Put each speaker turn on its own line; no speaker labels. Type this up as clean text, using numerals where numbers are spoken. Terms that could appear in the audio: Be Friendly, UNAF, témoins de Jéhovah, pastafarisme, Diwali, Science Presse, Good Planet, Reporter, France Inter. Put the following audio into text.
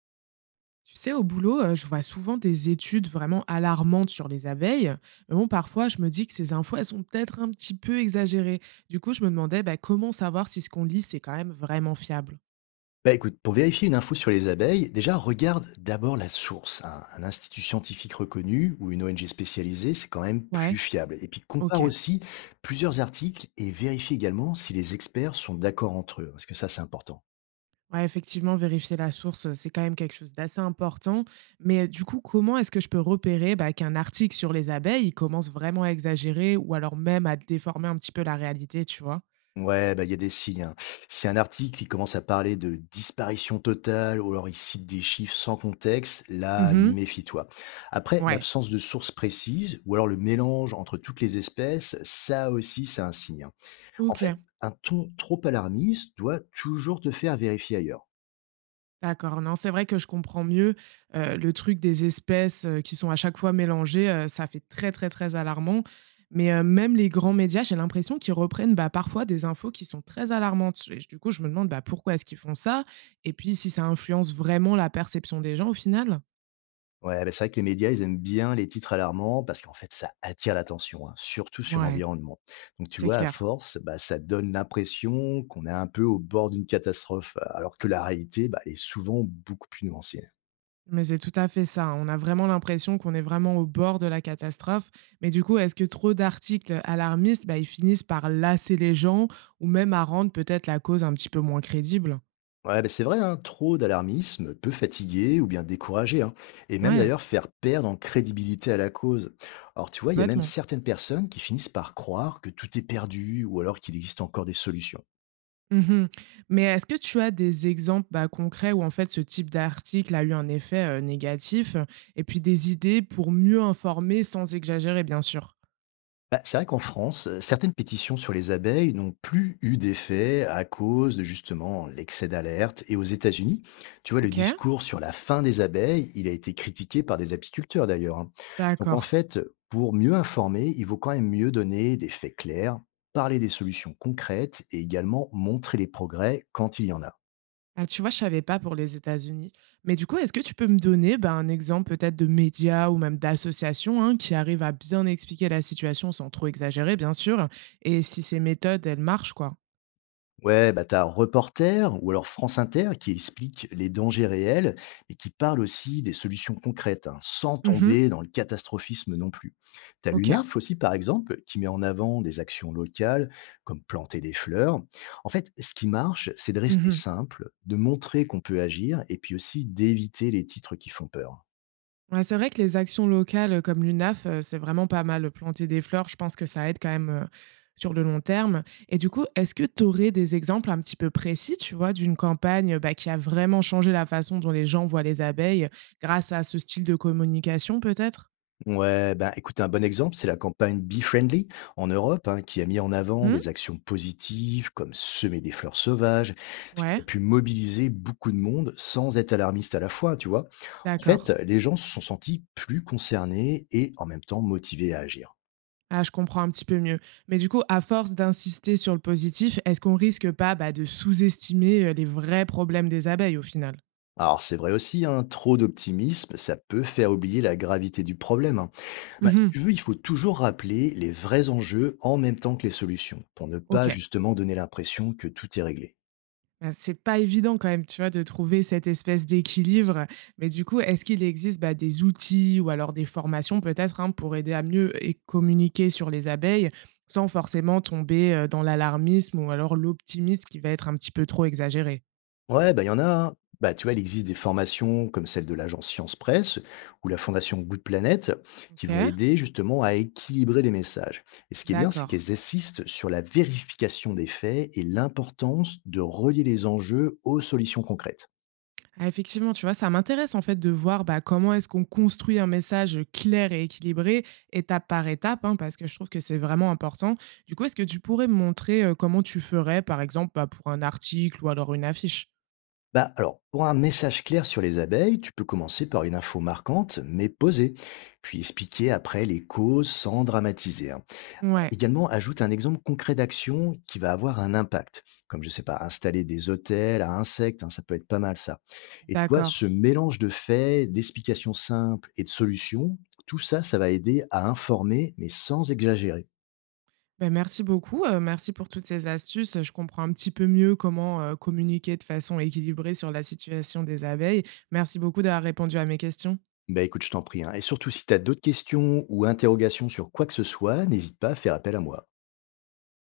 Tu sais, au boulot, je vois souvent des études vraiment alarmantes sur les abeilles. Mais bon, parfois, je me dis que ces infos, elles sont peut-être un petit peu exagérées. Du coup, je me demandais bah, comment savoir si ce qu'on lit, c'est quand même vraiment fiable.
Bah écoute, pour vérifier une info sur les abeilles, déjà regarde d'abord la source. Un institut scientifique reconnu ou une ONG spécialisée, c'est quand même plus
Ouais,
fiable. Et puis compare
ok.
aussi plusieurs articles et vérifie également si les experts sont d'accord entre eux, parce que ça c'est important.
Ouais, effectivement, vérifier la source, c'est quand même quelque chose d'assez important. Mais du coup, comment est-ce que je peux repérer bah, qu'un article sur les abeilles, il commence vraiment à exagérer ou alors même à déformer un petit peu la réalité, tu vois.
Ouais, bah il y a des signes, hein. Si un article qui commence à parler de disparition totale ou alors il cite des chiffres sans contexte, là
Mhm.
méfie-toi. Après,
Ouais.
l'absence de source précise ou alors le mélange entre toutes les espèces, ça aussi c'est un signe, hein. En
Ok.
fait, un ton trop alarmiste doit toujours te faire vérifier ailleurs.
D'accord, non, c'est vrai que je comprends mieux, le truc des espèces, qui sont à chaque fois mélangées, ça fait très, très, très alarmant. Mais, même les grands médias, j'ai l'impression qu'ils reprennent, bah, parfois des infos qui sont très alarmantes et du coup, je me demande, bah, pourquoi est-ce qu'ils font ça? Et puis si ça influence vraiment la perception des gens au final?
Ouais, bah, c'est vrai que les médias, ils aiment bien les titres alarmants parce qu'en fait, ça attire l'attention, hein, surtout sur
Ouais,
l'environnement. Donc, tu
c'est
vois, à
clair.
force, bah, ça donne l'impression qu'on est un peu au bord d'une catastrophe, alors que la réalité, bah, elle est souvent beaucoup plus nuancée.
Mais c'est tout à fait ça, hein. On a vraiment l'impression qu'on est vraiment au bord de la catastrophe. Mais du coup, est-ce que trop d'articles alarmistes, bah, ils finissent par lasser les gens ou même à rendre peut-être la cause un petit peu moins crédible?
Ouais, ben, c'est vrai, hein, trop d'alarmisme peut fatiguer ou bien décourager, hein, et même
Ouais,
d'ailleurs faire perdre en crédibilité à la cause. Alors tu vois, il y a même
complètement.
certaines personnes qui finissent par croire que tout est perdu ou alors qu'il existe encore des solutions.
Mhm. Mais est-ce que tu as des exemples bah, concrets où en fait ce type d'article a eu un effet négatif et puis des idées pour mieux informer sans exagérer, bien sûr?
Bah, c'est vrai qu'en France, certaines pétitions sur les abeilles n'ont plus eu d'effet à cause de justement l'excès d'alerte. Et aux États-Unis, tu vois, le
Ok,
discours sur la fin des abeilles, il a été critiqué par des apiculteurs d'ailleurs, hein. Donc en
d'accord.
fait, pour mieux informer, il vaut quand même mieux donner des faits clairs, parler des solutions concrètes et également montrer les progrès quand il y en a.
Ah, tu vois, je savais pas pour les États-Unis. Mais du coup, est-ce que tu peux me donner ben, un exemple peut-être de médias ou même d'associations hein, qui arrivent à bien expliquer la situation sans trop exagérer, bien sûr, et si ces méthodes, elles marchent, quoi?
Ouais, bah t'as Reporter ou alors France Inter qui explique les dangers réels mais qui parle aussi des solutions concrètes, hein, sans
Mhm.
tomber dans le catastrophisme non plus. T'as
Ok.
l'UNAF aussi, par exemple, qui met en avant des actions locales, comme planter des fleurs. En fait, ce qui marche, c'est de rester
Mhm.
simple, de montrer qu'on peut agir et puis aussi d'éviter les titres qui font peur.
Ouais, c'est vrai que les actions locales, comme l'UNAF, c'est vraiment pas mal. Planter des fleurs, je pense que ça aide quand même, sur le long terme et du coup, est-ce que tu aurais des exemples un petit peu précis, tu vois, d'une campagne, bah, qui a vraiment changé la façon dont les gens voient les abeilles grâce à ce style de communication peut-être?
Ouais, ben, écoute, un bon exemple, c'est la campagne Be Friendly en Europe, hein, qui a mis en avant
Mmh.
des actions positives comme semer des fleurs sauvages, ce qui
Ouais,
a pu mobiliser beaucoup de monde sans être alarmiste à la fois, tu vois. En fait,
d'accord.
les gens se sont sentis plus concernés et en même temps motivés à agir.
Ah, je comprends un petit peu mieux. Mais du coup, à force d'insister sur le positif, est-ce qu'on risque pas, bah, de sous-estimer, les vrais problèmes des abeilles au final?
Alors c'est vrai aussi, hein, trop d'optimisme, ça peut faire oublier la gravité du problème, hein. Ben, si
Mmh.
tu veux, il faut toujours rappeler les vrais enjeux en même temps que les solutions, pour ne pas
OK.
justement donner l'impression que tout est réglé.
Bah, c'est pas évident quand même, tu vois, de trouver cette espèce d'équilibre. Mais du coup, est-ce qu'il existe, bah, des outils ou alors des formations peut-être, hein, pour aider à mieux et communiquer sur les abeilles, sans forcément tomber, dans l'alarmisme ou alors l'optimisme qui va être un petit peu trop exagéré?
Ouais, bah, il y en a, hein. Bah, tu vois, il existe des formations comme celle de l'agence Science Presse ou la fondation Good Planet qui vont
OK,
aider justement à équilibrer les messages. Et ce qui est bien, c'est
d'accord.
qu'elles assistent sur la vérification des faits et l'importance de relier les enjeux aux solutions concrètes.
Ah, effectivement, tu vois, ça m'intéresse en fait de voir bah, comment est-ce qu'on construit un message clair et équilibré, étape par étape, hein, parce que je trouve que c'est vraiment important. Du coup, est-ce que tu pourrais me montrer comment tu ferais, par exemple, bah, pour un article ou alors une affiche.
Bah, alors, pour un message clair sur les abeilles, tu peux commencer par une info marquante, mais posée, puis expliquer après les causes sans dramatiser, hein.
Ouais,
Également, ajoute un exemple concret d'action qui va avoir un impact, comme je sais pas, installer des hôtels à insectes, hein, ça peut être pas mal ça. Et tu vois, ce
d'accord.
mélange de faits, d'explications simples et de solutions, tout ça, ça va aider à informer, mais sans exagérer.
Ben, merci beaucoup, merci pour toutes ces astuces. Je comprends un petit peu mieux comment communiquer de façon équilibrée sur la situation des abeilles. Merci beaucoup d'avoir répondu à mes questions.
Bah écoute, je t'en prie, hein. Et surtout, si tu as d'autres questions ou interrogations sur quoi que ce soit, n'hésite pas à faire appel à moi.